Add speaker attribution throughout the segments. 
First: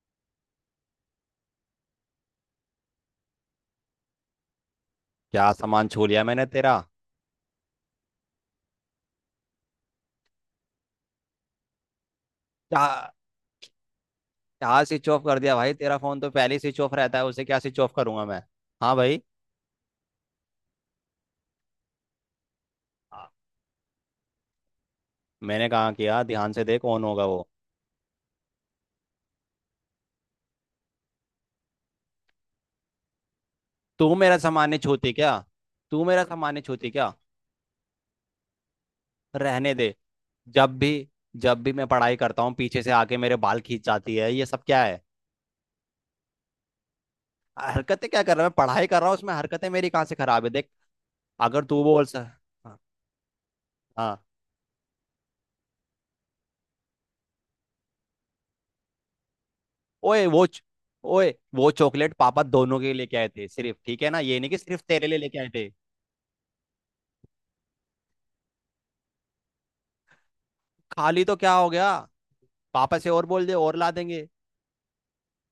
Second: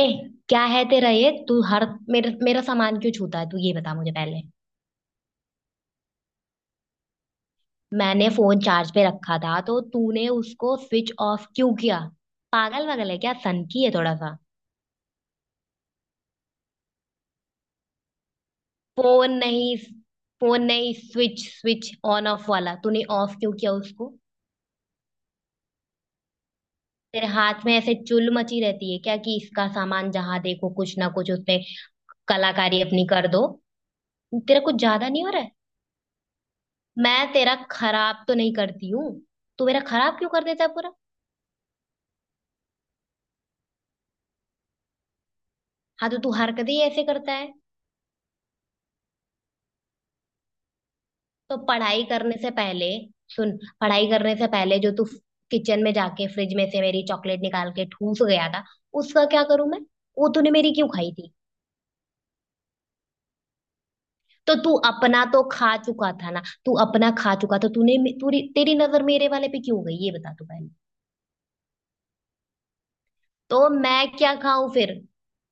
Speaker 1: ए, क्या है तेरा? ये तू हर मेरा मेरा सामान क्यों छूता है? तू ये बता मुझे पहले।
Speaker 2: क्या सामान छू लिया मैंने तेरा?
Speaker 1: मैंने फोन चार्ज पे रखा था तो तूने उसको स्विच ऑफ क्यों किया?
Speaker 2: क्या?
Speaker 1: पागल वागल है क्या? सनकी है थोड़ा सा।
Speaker 2: क्या स्विच ऑफ कर दिया भाई, तेरा फोन तो पहले ही स्विच ऑफ रहता है, उसे क्या स्विच ऑफ करूंगा मैं। हाँ भाई।
Speaker 1: फोन नहीं, फोन नहीं, स्विच, ऑन ऑफ वाला, तूने
Speaker 2: आ-
Speaker 1: ऑफ क्यों किया उसको?
Speaker 2: मैंने कहा किया, ध्यान से देख कौन होगा
Speaker 1: तेरे
Speaker 2: वो।
Speaker 1: हाथ में ऐसे चुल मची रहती है क्या, कि इसका सामान जहां देखो कुछ ना कुछ उसमें कलाकारी अपनी कर दो।
Speaker 2: तू मेरा
Speaker 1: तेरा
Speaker 2: सामान
Speaker 1: कुछ
Speaker 2: नहीं
Speaker 1: ज्यादा
Speaker 2: छूती
Speaker 1: नहीं हो
Speaker 2: क्या?
Speaker 1: रहा है?
Speaker 2: तू मेरा सामान नहीं छूती क्या?
Speaker 1: मैं तेरा खराब तो नहीं करती हूँ। तू
Speaker 2: रहने
Speaker 1: मेरा
Speaker 2: दे।
Speaker 1: खराब क्यों कर देता है
Speaker 2: जब भी
Speaker 1: पूरा?
Speaker 2: जब भी मैं पढ़ाई करता हूँ पीछे से आके मेरे बाल खींच जाती है, ये सब क्या है?
Speaker 1: हाँ तो तू हरकत ही ऐसे करता है।
Speaker 2: हरकतें क्या कर रहा है मैं, पढ़ाई कर रहा हूँ उसमें, हरकतें मेरी कहाँ से खराब है, देख।
Speaker 1: तो
Speaker 2: अगर तू
Speaker 1: पढ़ाई
Speaker 2: बोल सर।
Speaker 1: करने से पहले, सुन, पढ़ाई
Speaker 2: हाँ।
Speaker 1: करने से पहले जो तू किचन में जाके फ्रिज में से मेरी चॉकलेट निकाल के ठूस गया था, उसका क्या करूं मैं?
Speaker 2: ओए
Speaker 1: वो
Speaker 2: वो
Speaker 1: तूने
Speaker 2: च-
Speaker 1: मेरी क्यों खाई थी?
Speaker 2: ओए वो चॉकलेट पापा दोनों के लिए लेके आए थे सिर्फ, ठीक है ना, ये नहीं
Speaker 1: तो
Speaker 2: कि
Speaker 1: तू
Speaker 2: सिर्फ तेरे लिए
Speaker 1: अपना
Speaker 2: लेके
Speaker 1: तो
Speaker 2: आए थे।
Speaker 1: खा चुका था ना, तू अपना खा चुका, तो तूने मे- तूरी तेरी नजर मेरे वाले पे क्यों गई, ये बता तू पहले।
Speaker 2: खाली तो क्या हो गया? पापा से और बोल दे
Speaker 1: तो
Speaker 2: और ला
Speaker 1: मैं
Speaker 2: देंगे।
Speaker 1: क्या खाऊं फिर?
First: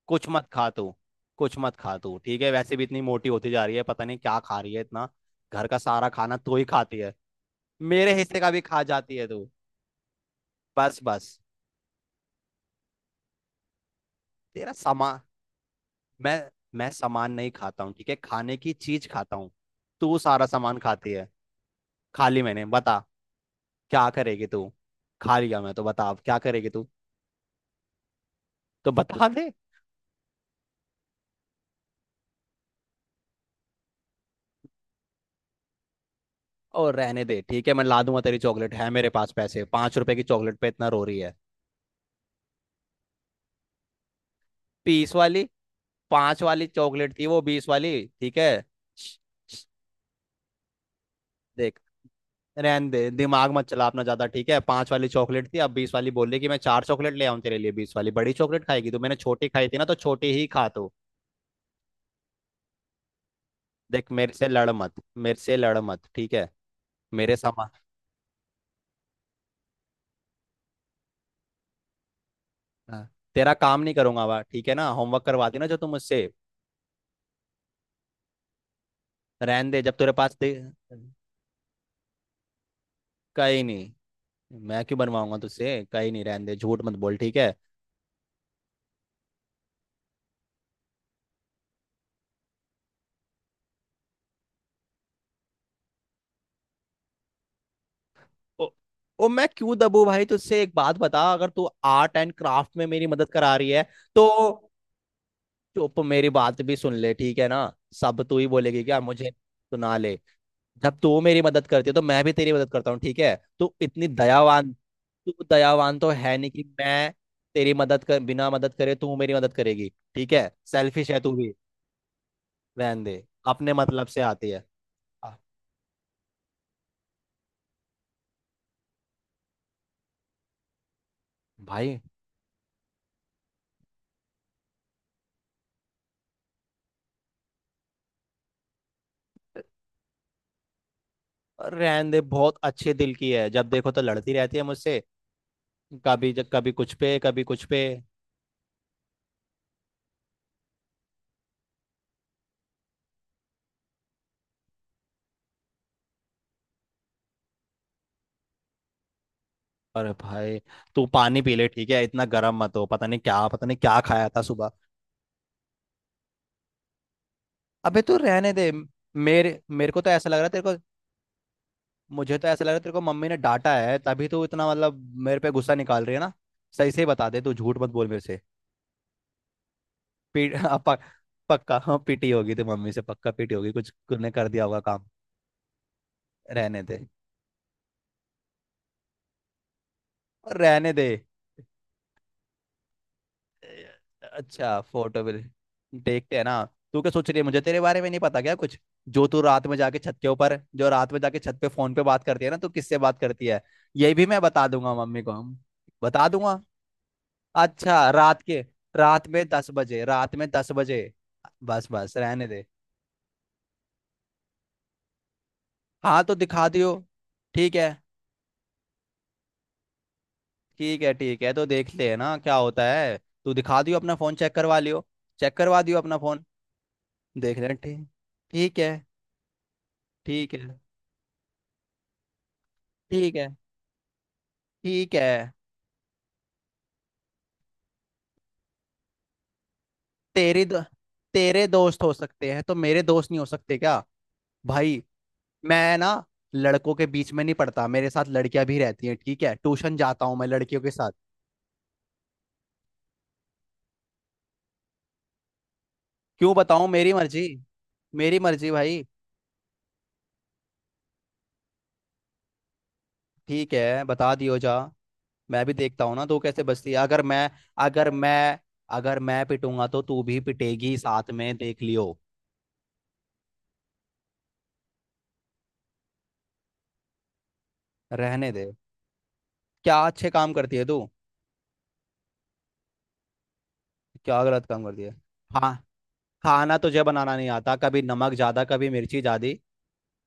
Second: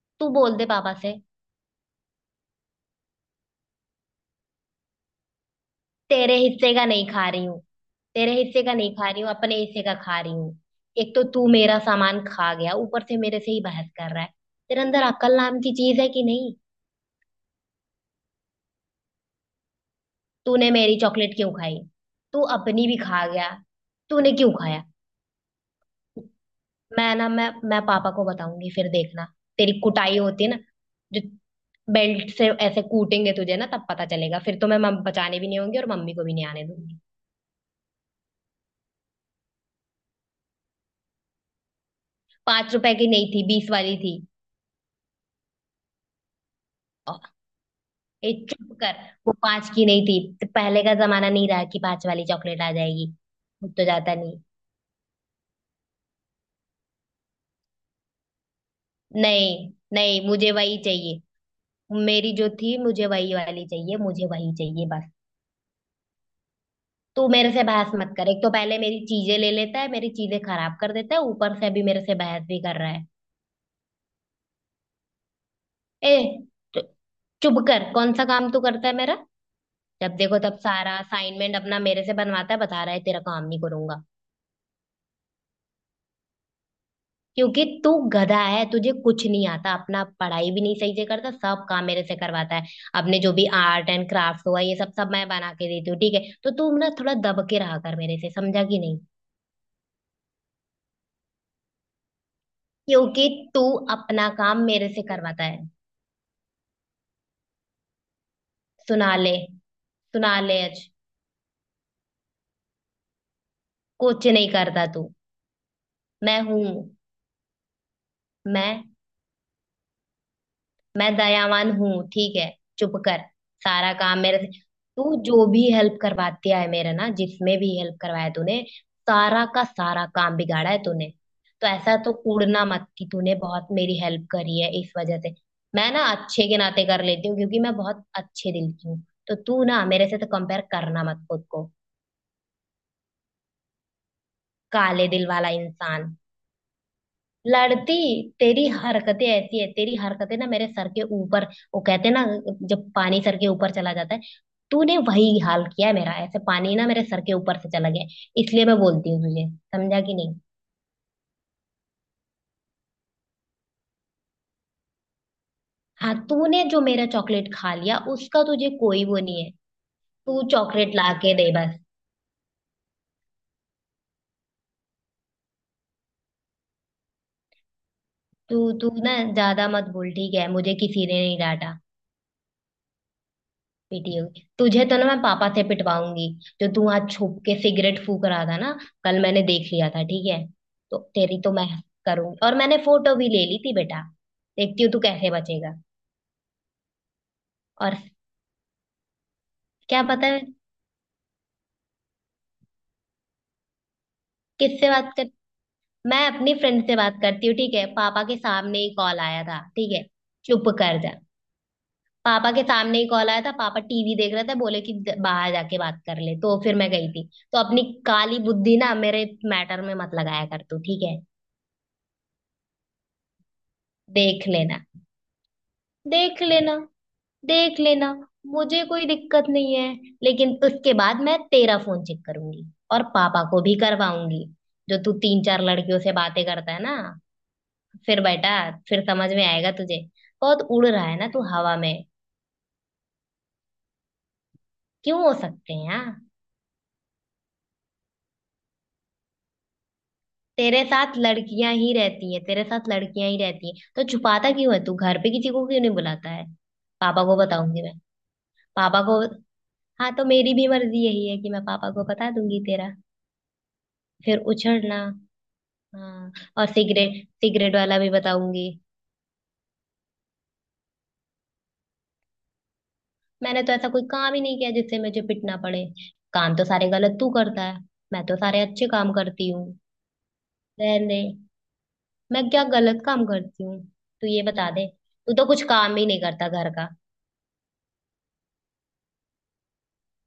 Speaker 2: कुछ
Speaker 1: तू
Speaker 2: मत
Speaker 1: बोल दे
Speaker 2: खा
Speaker 1: पापा
Speaker 2: तू।
Speaker 1: से।
Speaker 2: कुछ मत खा तू, ठीक है, वैसे भी इतनी मोटी होती जा रही है, पता नहीं क्या खा रही है इतना। घर का सारा खाना
Speaker 1: तेरे
Speaker 2: तू ही
Speaker 1: हिस्से का
Speaker 2: खाती
Speaker 1: नहीं
Speaker 2: है।
Speaker 1: खा रही हूँ।
Speaker 2: मेरे
Speaker 1: तेरे
Speaker 2: हिस्से का भी
Speaker 1: हिस्से का
Speaker 2: खा
Speaker 1: नहीं खा
Speaker 2: जाती
Speaker 1: रही
Speaker 2: है
Speaker 1: हूँ,
Speaker 2: तू।
Speaker 1: अपने हिस्से का खा रही हूँ।
Speaker 2: बस
Speaker 1: एक तो
Speaker 2: बस।
Speaker 1: तू मेरा सामान खा गया, ऊपर से मेरे से ही बहस कर रहा है।
Speaker 2: तेरा
Speaker 1: तेरे अंदर
Speaker 2: सामान।
Speaker 1: अकल नाम की चीज है कि
Speaker 2: मैं
Speaker 1: नहीं?
Speaker 2: मैं सामान नहीं खाता हूँ ठीक है, खाने की चीज खाता हूँ। तू सारा
Speaker 1: तूने
Speaker 2: सामान
Speaker 1: मेरी
Speaker 2: खाती है।
Speaker 1: चॉकलेट क्यों खाई?
Speaker 2: खा ली
Speaker 1: तू
Speaker 2: मैंने,
Speaker 1: अपनी भी
Speaker 2: बता
Speaker 1: खा गया,
Speaker 2: क्या
Speaker 1: तूने
Speaker 2: करेगी
Speaker 1: क्यों
Speaker 2: तू।
Speaker 1: खाया?
Speaker 2: खा लिया मैं तो बता, अब क्या करेगी तू।
Speaker 1: मैं ना, मैं पापा को बताऊंगी, फिर
Speaker 2: तो
Speaker 1: देखना।
Speaker 2: बता दे।
Speaker 1: तेरी कुटाई होती है ना, जो बेल्ट से ऐसे कूटेंगे तुझे ना, तब पता चलेगा। फिर तो मैं मम बचाने भी नहीं होंगी और मम्मी को भी नहीं आने
Speaker 2: और
Speaker 1: दूंगी।
Speaker 2: रहने दे, ठीक है, मैं ला दूंगा तेरी चॉकलेट, है मेरे पास पैसे, 5 रुपए की चॉकलेट पे इतना रो रही है।
Speaker 1: 5 रुपए की नहीं थी, 20 वाली थी।
Speaker 2: पीस वाली। पांच वाली चॉकलेट थी वो, 20 वाली?
Speaker 1: ए,
Speaker 2: ठीक है।
Speaker 1: चुप कर। वो पांच की नहीं थी। तो पहले का जमाना नहीं रहा
Speaker 2: देख,
Speaker 1: कि पांच वाली चॉकलेट आ
Speaker 2: रहने
Speaker 1: जाएगी।
Speaker 2: दे, दिमाग मत
Speaker 1: मुझ तो
Speaker 2: चला अपना
Speaker 1: जाता
Speaker 2: ज्यादा,
Speaker 1: नहीं।
Speaker 2: ठीक है, पांच वाली चॉकलेट थी अब 20 वाली बोल रही, कि मैं चार चॉकलेट ले आऊं तेरे लिए 20 वाली बड़ी चॉकलेट खाएगी तो, मैंने छोटी खाई
Speaker 1: नहीं
Speaker 2: थी ना तो
Speaker 1: नहीं,
Speaker 2: छोटी ही
Speaker 1: मुझे
Speaker 2: खा
Speaker 1: वही
Speaker 2: तो।
Speaker 1: चाहिए। मेरी जो थी, मुझे वही वाली चाहिए,
Speaker 2: देख,
Speaker 1: मुझे
Speaker 2: मेरे से
Speaker 1: वही
Speaker 2: लड़
Speaker 1: चाहिए
Speaker 2: मत।
Speaker 1: बस।
Speaker 2: मेरे से लड़ मत, ठीक है।
Speaker 1: तू
Speaker 2: मेरे
Speaker 1: मेरे से
Speaker 2: सामान।
Speaker 1: बहस मत कर। एक तो पहले मेरी चीजें ले लेता है, मेरी चीजें खराब कर देता है, ऊपर से अभी मेरे से बहस भी कर रहा है।
Speaker 2: हाँ। तेरा काम नहीं करूंगा बा, ठीक है ना, होमवर्क करवा देना जो तुम
Speaker 1: ए,
Speaker 2: मुझसे।
Speaker 1: तो चुप कर। कौन सा काम तू करता है मेरा?
Speaker 2: रहने दे जब तेरे
Speaker 1: जब
Speaker 2: पास
Speaker 1: देखो
Speaker 2: दे।
Speaker 1: तब सारा असाइनमेंट अपना मेरे से बनवाता है, बता रहा है तेरा काम नहीं
Speaker 2: कहीं नहीं।
Speaker 1: करूंगा।
Speaker 2: मैं क्यों बनवाऊंगा तुझसे, कहीं नहीं, रहने दे, झूठ मत बोल ठीक है।
Speaker 1: क्योंकि तू गधा है, तुझे कुछ नहीं आता, अपना पढ़ाई भी नहीं सही से करता, सब काम मेरे से करवाता है। अपने जो भी आर्ट एंड क्राफ्ट हुआ, ये सब सब मैं बना के देती हूँ, ठीक है। तो तू ना थोड़ा दब के रहा कर मेरे से, समझा
Speaker 2: ओ,
Speaker 1: कि नहीं?
Speaker 2: ओ मैं क्यों दबू भाई तुझसे, एक बात बता, अगर तू आर्ट एंड क्राफ्ट में मेरी
Speaker 1: क्योंकि
Speaker 2: मदद करा
Speaker 1: तू
Speaker 2: रही है तो,
Speaker 1: अपना काम मेरे से करवाता है।
Speaker 2: चुप, मेरी बात भी सुन ले ठीक है ना। सब तू ही बोलेगी क्या,
Speaker 1: सुना
Speaker 2: मुझे
Speaker 1: ले,
Speaker 2: सुना ले।
Speaker 1: सुना ले आज।
Speaker 2: जब तू मेरी मदद करती है तो मैं भी तेरी मदद करता हूँ ठीक है। तू इतनी
Speaker 1: कुछ नहीं
Speaker 2: दयावान।
Speaker 1: करता तू।
Speaker 2: तू दयावान तो है
Speaker 1: मैं
Speaker 2: नहीं, कि
Speaker 1: हूं।
Speaker 2: मैं तेरी मदद कर, बिना मदद
Speaker 1: मैं
Speaker 2: करे तू मेरी मदद करेगी? ठीक है, सेल्फिश
Speaker 1: मैं
Speaker 2: है तू भी।
Speaker 1: दयावान हूँ, ठीक है। चुप
Speaker 2: रहने
Speaker 1: कर।
Speaker 2: दे, अपने
Speaker 1: सारा
Speaker 2: मतलब
Speaker 1: काम
Speaker 2: से
Speaker 1: मेरे से।
Speaker 2: आती है।
Speaker 1: तू
Speaker 2: आ,
Speaker 1: जो भी हेल्प करवाती है मेरा ना, जिसमें भी हेल्प करवाया तूने, सारा का सारा काम बिगाड़ा है तूने। तो ऐसा
Speaker 2: भाई।
Speaker 1: तो कूड़ना मत कि तूने बहुत मेरी हेल्प करी है। इस वजह से मैं ना अच्छे के नाते कर लेती हूँ, क्योंकि मैं बहुत अच्छे दिल की हूँ। तो तू ना मेरे से तो कंपेयर करना मत खुद को,
Speaker 2: रहन दे, बहुत अच्छे दिल की है, जब देखो तो लड़ती रहती है मुझसे,
Speaker 1: काले दिल वाला इंसान।
Speaker 2: कभी जब कभी कुछ पे कभी कुछ पे।
Speaker 1: लड़ती, तेरी हरकतें ऐसी है। तेरी हरकतें ना मेरे सर के ऊपर, वो कहते हैं ना, जब पानी सर के ऊपर चला जाता है, तूने वही हाल किया है मेरा। ऐसे पानी ना मेरे सर के ऊपर से चला गया है, इसलिए मैं बोलती हूँ तुझे। समझा
Speaker 2: अरे
Speaker 1: कि नहीं?
Speaker 2: भाई, तू पानी पी ले ठीक है, इतना गर्म मत हो, पता नहीं क्या खाया था सुबह।
Speaker 1: हाँ, तूने जो मेरा चॉकलेट खा लिया
Speaker 2: अबे तू
Speaker 1: उसका
Speaker 2: रहने दे।
Speaker 1: तुझे कोई वो नहीं है।
Speaker 2: मेरे मेरे को तो ऐसा लग
Speaker 1: तू
Speaker 2: रहा है तेरे को,
Speaker 1: चॉकलेट ला के दे बस।
Speaker 2: मुझे तो ऐसा लग रहा है तेरे को मम्मी ने डांटा है, तभी तू इतना मतलब मेरे पे गुस्सा निकाल रही है ना। सही से ही बता दे तू, झूठ मत बोल मेरे से।
Speaker 1: तू तू ना ज्यादा मत बोल, ठीक है। मुझे
Speaker 2: अब
Speaker 1: किसी ने नहीं डांटा।
Speaker 2: पक्का, हाँ, पीटी होगी तो मम्मी से पक्का, पीटी होगी, कुछ
Speaker 1: पीटी
Speaker 2: तूने
Speaker 1: होगी
Speaker 2: कर दिया होगा
Speaker 1: तुझे तो ना,
Speaker 2: काम।
Speaker 1: मैं पापा से पिटवाऊंगी। जो
Speaker 2: रहने
Speaker 1: तू
Speaker 2: दे,
Speaker 1: आज छुप के सिगरेट फूक रहा था ना, कल मैंने देख लिया था, ठीक है।
Speaker 2: और रहने
Speaker 1: तो
Speaker 2: दे।
Speaker 1: तेरी तो मैं करूंगी, और मैंने फोटो भी ले ली थी
Speaker 2: ए,
Speaker 1: बेटा।
Speaker 2: अच्छा,
Speaker 1: देखती हूँ तू
Speaker 2: फोटो
Speaker 1: कैसे
Speaker 2: भी?
Speaker 1: बचेगा।
Speaker 2: देखते हैं ना, तू क्या सोच रही है, मुझे तेरे
Speaker 1: और
Speaker 2: बारे में नहीं पता क्या कुछ।
Speaker 1: क्या पता है?
Speaker 2: जो रात में जाके छत पे फोन पे बात करती है ना, तू किससे बात करती है? ये भी मैं बता
Speaker 1: किससे
Speaker 2: दूंगा
Speaker 1: बात
Speaker 2: मम्मी
Speaker 1: कर,
Speaker 2: को, हम
Speaker 1: मैं
Speaker 2: बता
Speaker 1: अपनी
Speaker 2: दूंगा।
Speaker 1: फ्रेंड से बात करती हूँ, ठीक है।
Speaker 2: अच्छा,
Speaker 1: पापा के
Speaker 2: रात के,
Speaker 1: सामने ही कॉल
Speaker 2: रात
Speaker 1: आया
Speaker 2: में
Speaker 1: था,
Speaker 2: दस
Speaker 1: ठीक
Speaker 2: बजे
Speaker 1: है।
Speaker 2: रात में
Speaker 1: चुप
Speaker 2: दस
Speaker 1: कर
Speaker 2: बजे
Speaker 1: जा।
Speaker 2: बस बस, रहने
Speaker 1: पापा के
Speaker 2: दे।
Speaker 1: सामने ही कॉल आया था, पापा टीवी देख रहे थे, बोले कि बाहर जाके बात कर
Speaker 2: हाँ तो
Speaker 1: ले, तो
Speaker 2: दिखा
Speaker 1: फिर मैं
Speaker 2: दियो
Speaker 1: गई थी। तो
Speaker 2: ठीक
Speaker 1: अपनी
Speaker 2: है।
Speaker 1: काली बुद्धि ना मेरे मैटर में मत लगाया कर तू,
Speaker 2: ठीक
Speaker 1: ठीक
Speaker 2: है
Speaker 1: है।
Speaker 2: ठीक है, तो देखते हैं ना क्या होता है। तू दिखा दियो अपना फोन,
Speaker 1: देख
Speaker 2: चेक करवा
Speaker 1: लेना।
Speaker 2: लियो। चेक करवा दियो अपना
Speaker 1: देख
Speaker 2: फोन,
Speaker 1: लेना।
Speaker 2: देख लें,
Speaker 1: देख
Speaker 2: ठीक।
Speaker 1: लेना।
Speaker 2: ठीक
Speaker 1: मुझे
Speaker 2: है
Speaker 1: कोई दिक्कत नहीं है, लेकिन
Speaker 2: ठीक है
Speaker 1: उसके बाद मैं तेरा फोन चेक करूंगी और
Speaker 2: ठीक
Speaker 1: पापा
Speaker 2: है
Speaker 1: को भी करवाऊंगी। जो तू
Speaker 2: ठीक है।
Speaker 1: तीन चार लड़कियों से बातें करता है ना, फिर बेटा, फिर समझ में आएगा तुझे। बहुत
Speaker 2: तेरे दो,
Speaker 1: उड़ रहा है ना तू
Speaker 2: तेरे
Speaker 1: हवा में।
Speaker 2: दोस्त हो सकते हैं तो मेरे दोस्त नहीं हो सकते क्या? भाई।
Speaker 1: क्यों हो सकते हैं,
Speaker 2: मैं
Speaker 1: यार?
Speaker 2: ना लड़कों के बीच में नहीं पढ़ता, मेरे साथ लड़कियां भी रहती हैं ठीक है, ट्यूशन जाता हूँ मैं लड़कियों
Speaker 1: तेरे
Speaker 2: के साथ।
Speaker 1: साथ लड़कियां ही रहती है, तेरे साथ लड़कियां ही रहती है, तो छुपाता क्यों है तू? घर पे किसी को क्यों नहीं बुलाता है?
Speaker 2: क्यों बताऊँ, मेरी
Speaker 1: पापा को
Speaker 2: मर्जी।
Speaker 1: बताऊंगी मैं,
Speaker 2: मेरी मर्जी
Speaker 1: पापा
Speaker 2: भाई।
Speaker 1: को। हाँ, तो मेरी भी मर्जी यही है कि मैं पापा को बता दूंगी तेरा।
Speaker 2: ठीक है, बता
Speaker 1: फिर
Speaker 2: दियो जा।
Speaker 1: उछड़ना।
Speaker 2: मैं भी देखता हूँ ना
Speaker 1: हाँ,
Speaker 2: तू कैसे
Speaker 1: और
Speaker 2: बचती है।
Speaker 1: सिगरेट, सिगरेट वाला
Speaker 2: अगर
Speaker 1: भी
Speaker 2: मैं
Speaker 1: बताऊंगी।
Speaker 2: अगर मैं पिटूंगा तो तू भी पिटेगी साथ में, देख लियो।
Speaker 1: मैंने तो ऐसा कोई काम ही नहीं किया जिससे मुझे पिटना पड़े। काम तो सारे गलत तू करता है, मैं तो
Speaker 2: रहने
Speaker 1: सारे
Speaker 2: दे।
Speaker 1: अच्छे काम करती हूँ।
Speaker 2: क्या अच्छे काम करती है तू?
Speaker 1: रहने, मैं क्या गलत काम करती हूँ? तू
Speaker 2: क्या
Speaker 1: ये
Speaker 2: गलत
Speaker 1: बता
Speaker 2: काम
Speaker 1: दे।
Speaker 2: करती है?
Speaker 1: तू तो कुछ
Speaker 2: हाँ,
Speaker 1: काम ही नहीं करता घर
Speaker 2: खाना
Speaker 1: का।
Speaker 2: तुझे बनाना नहीं आता, कभी नमक ज्यादा, कभी मिर्ची ज्यादा।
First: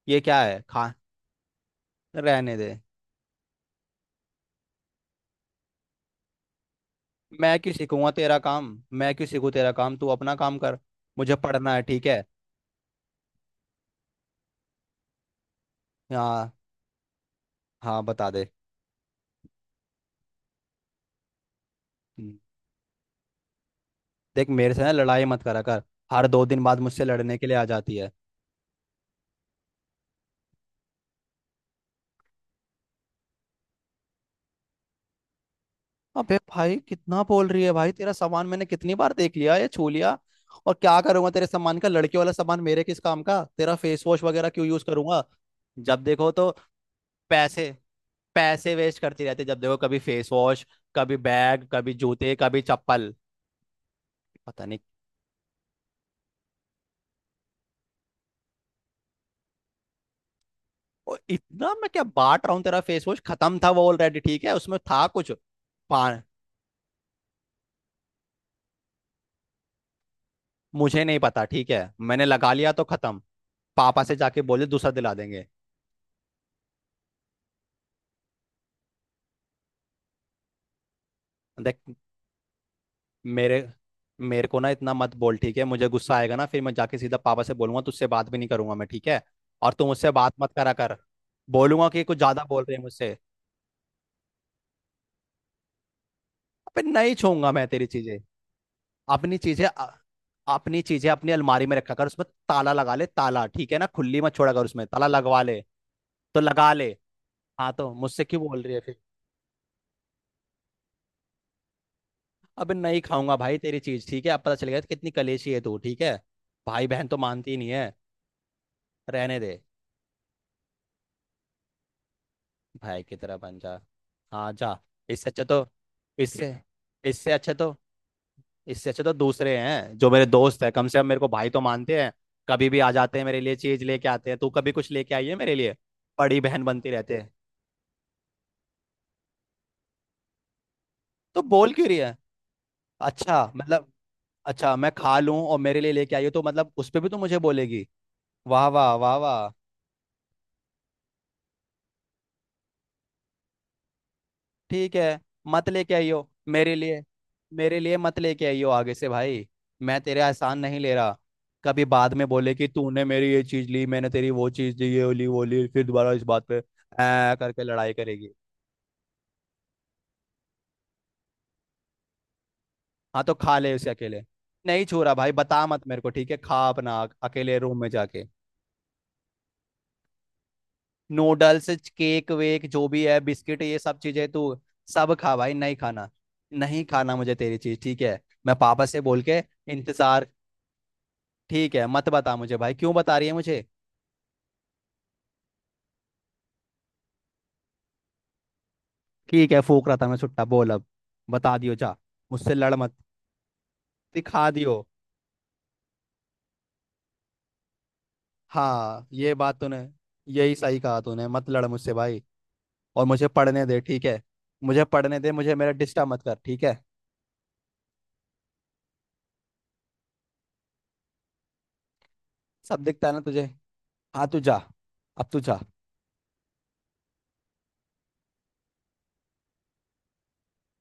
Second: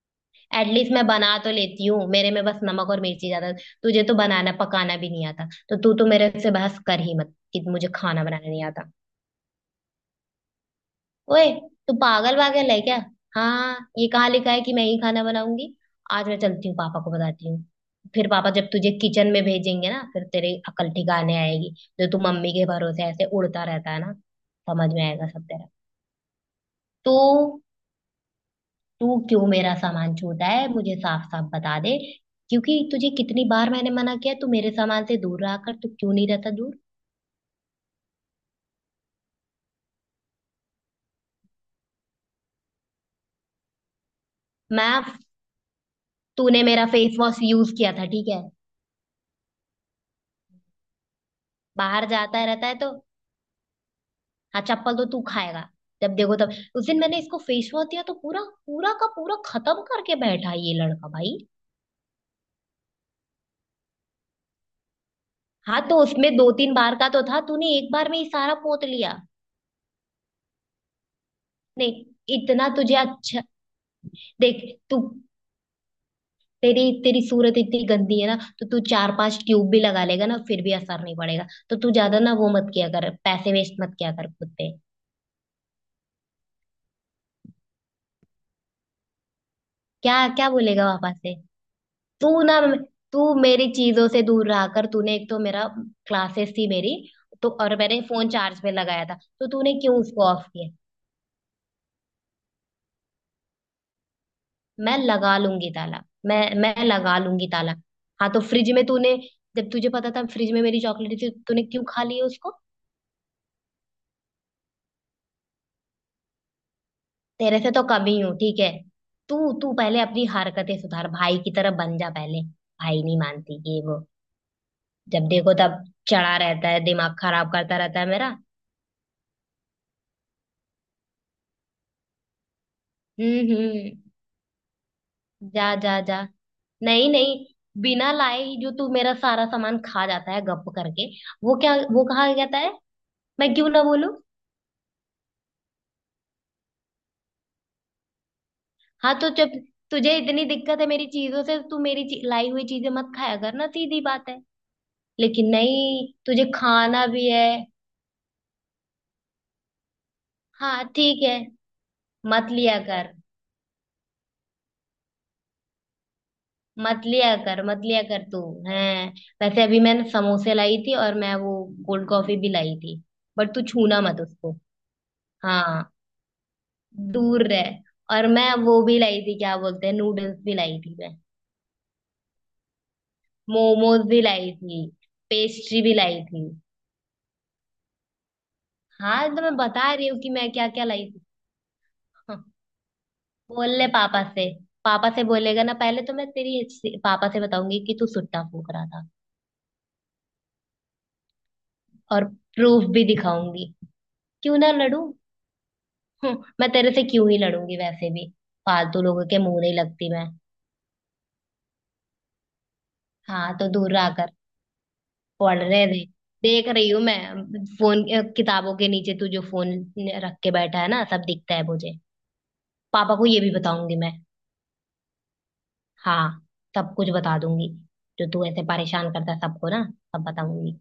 Speaker 2: ये क्या है, खा।
Speaker 1: एटलीस्ट मैं बना तो लेती हूँ, मेरे में
Speaker 2: रहने
Speaker 1: बस
Speaker 2: दे।
Speaker 1: नमक और मिर्ची ज्यादा। तुझे तो बनाना पकाना भी नहीं आता, तो तू तो मेरे से बहस कर ही मत
Speaker 2: मैं
Speaker 1: कि
Speaker 2: क्यों
Speaker 1: मुझे
Speaker 2: सीखूंगा
Speaker 1: खाना
Speaker 2: तेरा
Speaker 1: बनाना नहीं
Speaker 2: काम
Speaker 1: आता।
Speaker 2: मैं क्यों सीखूं तेरा काम, तू अपना काम कर। मुझे
Speaker 1: ओए,
Speaker 2: पढ़ना है
Speaker 1: तू
Speaker 2: ठीक है।
Speaker 1: पागल वागल है क्या? हाँ, ये कहाँ लिखा है कि मैं ही खाना बनाऊंगी? आज मैं
Speaker 2: हाँ
Speaker 1: चलती हूँ, पापा को बताती हूँ।
Speaker 2: हाँ,
Speaker 1: फिर
Speaker 2: बता दे।
Speaker 1: पापा जब तुझे किचन में भेजेंगे ना, फिर तेरी अकल ठिकाने आएगी। जो तू
Speaker 2: हम्म,
Speaker 1: मम्मी के भरोसे ऐसे उड़ता रहता है ना,
Speaker 2: देख, मेरे से ना
Speaker 1: समझ में
Speaker 2: लड़ाई
Speaker 1: आएगा सब
Speaker 2: मत करा
Speaker 1: तेरा।
Speaker 2: कर। हर 2 दिन बाद मुझसे
Speaker 1: तू
Speaker 2: लड़ने के लिए आ जाती है।
Speaker 1: तू क्यों मेरा सामान छूता है? मुझे साफ साफ बता दे। क्योंकि तुझे कितनी बार मैंने मना किया तू मेरे सामान से दूर रहा कर, तू क्यों नहीं
Speaker 2: अबे
Speaker 1: रहता
Speaker 2: भाई
Speaker 1: दूर?
Speaker 2: कितना बोल रही है भाई, तेरा सामान मैंने कितनी बार देख लिया या छू लिया? और क्या करूंगा तेरे सामान का, लड़के वाला सामान मेरे किस काम का, तेरा फेस वॉश वगैरह क्यों यूज
Speaker 1: मैं,
Speaker 2: करूंगा? जब देखो तो
Speaker 1: तूने मेरा फेस वॉश
Speaker 2: पैसे
Speaker 1: यूज किया था, ठीक है।
Speaker 2: पैसे वेस्ट करती रहती है, जब देखो कभी फेस वॉश, कभी बैग, कभी
Speaker 1: बाहर
Speaker 2: जूते,
Speaker 1: जाता
Speaker 2: कभी
Speaker 1: रहता है तो।
Speaker 2: चप्पल,
Speaker 1: हाँ,
Speaker 2: पता नहीं।
Speaker 1: चप्पल तो तू खाएगा। जब देखो तब। उस दिन मैंने इसको फेस वॉश दिया तो पूरा, पूरा का पूरा खत्म करके बैठा ये लड़का
Speaker 2: और
Speaker 1: भाई।
Speaker 2: इतना मैं क्या बांट रहा हूँ, तेरा फेस वॉश खत्म था वो ऑलरेडी ठीक है, उसमें था कुछ।
Speaker 1: हाँ, तो
Speaker 2: पा
Speaker 1: उसमें दो तीन बार का तो था, तूने एक बार में ही सारा पोत लिया।
Speaker 2: मुझे नहीं पता ठीक है,
Speaker 1: नहीं,
Speaker 2: मैंने लगा
Speaker 1: इतना
Speaker 2: लिया तो
Speaker 1: तुझे
Speaker 2: खत्म।
Speaker 1: अच्छा।
Speaker 2: पापा से जाके
Speaker 1: देख
Speaker 2: बोले दूसरा
Speaker 1: तू,
Speaker 2: दिला देंगे।
Speaker 1: तेरी तेरी सूरत इतनी गंदी है ना, तो तू चार पांच ट्यूब भी लगा लेगा ना, फिर भी असर नहीं पड़ेगा। तो
Speaker 2: देख,
Speaker 1: तू ज्यादा ना वो मत किया कर, पैसे
Speaker 2: मेरे
Speaker 1: वेस्ट मत किया कर
Speaker 2: मेरे
Speaker 1: खुद
Speaker 2: को ना
Speaker 1: पे।
Speaker 2: इतना मत बोल ठीक है, मुझे गुस्सा आएगा ना, फिर मैं जाके सीधा पापा से बोलूंगा, तुझसे बात भी नहीं करूंगा मैं ठीक है। और तुम मुझसे
Speaker 1: क्या
Speaker 2: बात
Speaker 1: क्या
Speaker 2: मत करा
Speaker 1: बोलेगा
Speaker 2: कर।
Speaker 1: पापा से?
Speaker 2: बोलूंगा कि कुछ
Speaker 1: तू
Speaker 2: ज्यादा
Speaker 1: ना,
Speaker 2: बोल रहे हैं मुझसे।
Speaker 1: तू मेरी चीजों से दूर रहा कर। तूने एक तो मेरा, क्लासेस थी
Speaker 2: अबे
Speaker 1: मेरी,
Speaker 2: नहीं
Speaker 1: तो,
Speaker 2: छूंगा मैं
Speaker 1: और
Speaker 2: तेरी
Speaker 1: मैंने
Speaker 2: चीजें।
Speaker 1: फोन चार्ज पे लगाया था,
Speaker 2: अपनी
Speaker 1: तो
Speaker 2: चीजें
Speaker 1: तूने
Speaker 2: अ-
Speaker 1: क्यों उसको ऑफ किया?
Speaker 2: अपनी चीजें अपनी अलमारी में रखा कर, उसमें ताला लगा ले ताला, ठीक है ना, खुली मत छोड़ा कर, उसमें
Speaker 1: मैं
Speaker 2: ताला
Speaker 1: लगा
Speaker 2: लगवा ले।
Speaker 1: लूंगी ताला,
Speaker 2: तो
Speaker 1: मैं
Speaker 2: लगा
Speaker 1: मैं
Speaker 2: ले।
Speaker 1: लगा लूंगी
Speaker 2: हाँ,
Speaker 1: ताला।
Speaker 2: तो मुझसे
Speaker 1: हाँ, तो
Speaker 2: क्यों बोल
Speaker 1: फ्रिज
Speaker 2: रही है
Speaker 1: में
Speaker 2: फिर?
Speaker 1: तूने, जब तुझे पता था फ्रिज में मेरी चॉकलेट थी, तो तूने क्यों खा ली है उसको?
Speaker 2: अबे नहीं खाऊंगा भाई तेरी चीज ठीक है, अब पता चल गया कितनी कलेशी है तू, ठीक है। भाई बहन तो मानती ही
Speaker 1: तेरे
Speaker 2: नहीं
Speaker 1: से तो
Speaker 2: है।
Speaker 1: कम ही हूँ, ठीक है।
Speaker 2: रहने
Speaker 1: तू
Speaker 2: दे।
Speaker 1: तू पहले अपनी हरकतें सुधार, भाई की तरह बन जा पहले,
Speaker 2: भाई
Speaker 1: भाई
Speaker 2: की
Speaker 1: नहीं
Speaker 2: तरह बन
Speaker 1: मानती
Speaker 2: जा,
Speaker 1: ये वो।
Speaker 2: हाँ जा।
Speaker 1: जब
Speaker 2: इससे अच्छा
Speaker 1: देखो
Speaker 2: तो
Speaker 1: तब चढ़ा
Speaker 2: इससे
Speaker 1: रहता है, दिमाग
Speaker 2: इससे
Speaker 1: खराब
Speaker 2: अच्छा तो
Speaker 1: करता रहता है मेरा।
Speaker 2: इससे अच्छा तो दूसरे हैं जो मेरे दोस्त हैं, कम से कम मेरे को भाई तो मानते हैं, कभी भी आ जाते हैं मेरे लिए चीज लेके
Speaker 1: हम्म।
Speaker 2: आते हैं, तू कभी कुछ लेके आई है मेरे लिए?
Speaker 1: जा जा जा।
Speaker 2: बड़ी बहन बनती
Speaker 1: नहीं
Speaker 2: रहते हैं।
Speaker 1: नहीं, बिना लाए ही जो तू मेरा सारा सामान खा जाता है गप करके,
Speaker 2: तो
Speaker 1: वो
Speaker 2: बोल
Speaker 1: क्या
Speaker 2: क्यों रही
Speaker 1: वो
Speaker 2: है?
Speaker 1: कहा जाता है।
Speaker 2: अच्छा
Speaker 1: मैं क्यों ना
Speaker 2: मतलब,
Speaker 1: बोलूं?
Speaker 2: अच्छा, मैं खा लूं और मेरे लिए लेके आई हो तो मतलब उस पे भी तो मुझे बोलेगी? वाह वाह
Speaker 1: हाँ,
Speaker 2: वाह
Speaker 1: तो
Speaker 2: वाह।
Speaker 1: जब तुझे इतनी दिक्कत है मेरी चीजों से, तू मेरी लाई हुई चीजें मत खाया कर ना, सीधी बात है।
Speaker 2: ठीक है,
Speaker 1: लेकिन
Speaker 2: मत लेके
Speaker 1: नहीं,
Speaker 2: आई हो
Speaker 1: तुझे
Speaker 2: मेरे लिए
Speaker 1: खाना भी है।
Speaker 2: मेरे लिए मत लेके आई हो आगे से भाई, मैं तेरे एहसान नहीं
Speaker 1: हाँ
Speaker 2: ले रहा।
Speaker 1: ठीक है।
Speaker 2: कभी बाद में
Speaker 1: मत
Speaker 2: बोले कि
Speaker 1: लिया
Speaker 2: तूने
Speaker 1: कर,
Speaker 2: मेरी ये चीज ली, मैंने तेरी वो चीज दी, ये ली वो ली, फिर दोबारा इस बात पे
Speaker 1: मत
Speaker 2: ऐ
Speaker 1: लिया
Speaker 2: करके
Speaker 1: कर, मत
Speaker 2: लड़ाई
Speaker 1: लिया कर
Speaker 2: करेगी।
Speaker 1: तू। है, वैसे अभी मैंने समोसे लाई थी, और मैं वो कोल्ड कॉफी भी लाई थी।
Speaker 2: हाँ तो
Speaker 1: बट
Speaker 2: खा
Speaker 1: तू
Speaker 2: ले उसे
Speaker 1: छूना
Speaker 2: अकेले
Speaker 1: मत उसको।
Speaker 2: नहीं छू रहा भाई, बता मत
Speaker 1: हाँ,
Speaker 2: मेरे को ठीक है, खा अपना
Speaker 1: दूर
Speaker 2: अकेले
Speaker 1: रहे।
Speaker 2: रूम में जाके।
Speaker 1: और मैं वो भी लाई थी, क्या बोलते हैं, नूडल्स भी लाई थी मैं।
Speaker 2: नूडल्स, केक वेक जो भी है, बिस्किट, ये सब
Speaker 1: मोमोज भी
Speaker 2: चीजें तू
Speaker 1: लाई थी।
Speaker 2: सब खा भाई, नहीं
Speaker 1: पेस्ट्री भी
Speaker 2: खाना।
Speaker 1: लाई थी।
Speaker 2: नहीं खाना मुझे तेरी चीज ठीक है। मैं पापा से बोल
Speaker 1: हाँ
Speaker 2: के
Speaker 1: तो मैं बता रही हूँ
Speaker 2: इंतजार।
Speaker 1: कि मैं क्या क्या लाई थी।
Speaker 2: ठीक है, मत बता
Speaker 1: हाँ,
Speaker 2: मुझे भाई, क्यों बता रही है मुझे?
Speaker 1: बोल ले पापा से। पापा से बोलेगा ना, पहले तो मैं पापा से बताऊंगी कि तू सुट्टा फूंक रहा था,
Speaker 2: ठीक है, फूक रहा था मैं सुट्टा, बोल अब। बता दियो जा।
Speaker 1: और
Speaker 2: मुझसे लड़
Speaker 1: प्रूफ
Speaker 2: मत।
Speaker 1: भी दिखाऊंगी।
Speaker 2: दिखा
Speaker 1: क्यों ना
Speaker 2: दियो।
Speaker 1: लड़ू? मैं तेरे से क्यों ही लड़ूंगी? वैसे भी फालतू
Speaker 2: हाँ,
Speaker 1: लोगों
Speaker 2: ये
Speaker 1: के
Speaker 2: बात
Speaker 1: मुंह नहीं
Speaker 2: तूने
Speaker 1: लगती मैं।
Speaker 2: यही सही कहा, तूने मत लड़ मुझसे भाई। और मुझे
Speaker 1: हाँ,
Speaker 2: पढ़ने
Speaker 1: तो
Speaker 2: दे
Speaker 1: दूर
Speaker 2: ठीक
Speaker 1: रहा
Speaker 2: है।
Speaker 1: कर।
Speaker 2: मुझे पढ़ने दे, मुझे
Speaker 1: पढ़
Speaker 2: मेरा
Speaker 1: रहे थे?
Speaker 2: डिस्टर्ब मत कर ठीक
Speaker 1: देख
Speaker 2: है।
Speaker 1: रही हूँ मैं फोन, किताबों के नीचे तू जो फोन रख के बैठा है ना, सब दिखता है मुझे।
Speaker 2: सब दिखता है
Speaker 1: पापा
Speaker 2: ना
Speaker 1: को ये
Speaker 2: तुझे?
Speaker 1: भी बताऊंगी मैं।
Speaker 2: हाँ तू जा, अब तू जा।
Speaker 1: हाँ, सब कुछ बता दूंगी। जो तू ऐसे परेशान करता है सबको ना, सब बताऊंगी।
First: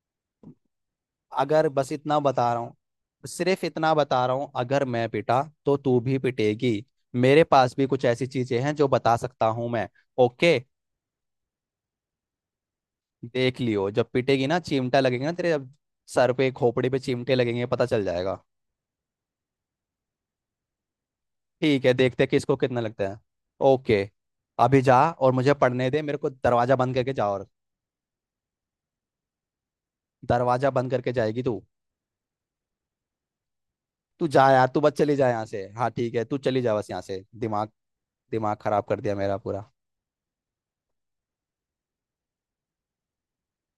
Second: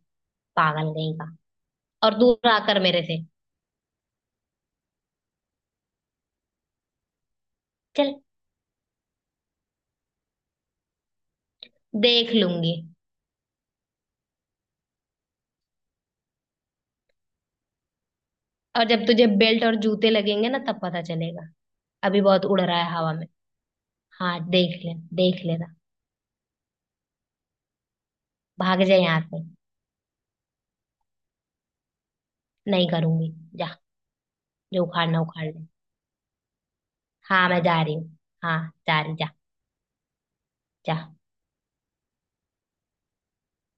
Speaker 1: पागल कहीं का।
Speaker 2: अगर बस
Speaker 1: और
Speaker 2: इतना
Speaker 1: दूर
Speaker 2: बता रहा हूँ,
Speaker 1: आकर मेरे से।
Speaker 2: सिर्फ इतना बता रहा हूँ, अगर मैं पिटा तो तू भी पिटेगी, मेरे पास भी कुछ
Speaker 1: चल,
Speaker 2: ऐसी चीजें हैं जो बता सकता हूँ मैं। ओके।
Speaker 1: देख लूंगी।
Speaker 2: देख लियो, जब पिटेगी ना चिमटा लगेगा ना तेरे, जब सर पे खोपड़ी पे चिमटे लगेंगे, पता चल जाएगा।
Speaker 1: और जब तुझे बेल्ट और जूते लगेंगे ना, तब पता चलेगा।
Speaker 2: ठीक है,
Speaker 1: अभी
Speaker 2: देखते हैं
Speaker 1: बहुत
Speaker 2: किसको
Speaker 1: उड़
Speaker 2: कितना
Speaker 1: रहा है
Speaker 2: लगता
Speaker 1: हवा
Speaker 2: है।
Speaker 1: में।
Speaker 2: ओके।
Speaker 1: हाँ, देख
Speaker 2: अभी
Speaker 1: ले।
Speaker 2: जा और
Speaker 1: देख
Speaker 2: मुझे
Speaker 1: लेना।
Speaker 2: पढ़ने दे, मेरे को दरवाजा बंद करके जा, और
Speaker 1: भाग जाए यहाँ से।
Speaker 2: दरवाजा बंद करके जाएगी तू?
Speaker 1: नहीं करूंगी। जा,
Speaker 2: तू जा यार, तू
Speaker 1: जो
Speaker 2: बस चली
Speaker 1: उखाड़ना
Speaker 2: जा यहाँ
Speaker 1: उखाड़
Speaker 2: से,
Speaker 1: ले।
Speaker 2: हाँ ठीक है, तू चली जा बस यहाँ से,
Speaker 1: हाँ, मैं
Speaker 2: दिमाग
Speaker 1: जा रही हूँ।
Speaker 2: दिमाग
Speaker 1: हाँ,
Speaker 2: खराब
Speaker 1: जा
Speaker 2: कर
Speaker 1: रही,
Speaker 2: दिया
Speaker 1: जा।
Speaker 2: मेरा पूरा।
Speaker 1: जा।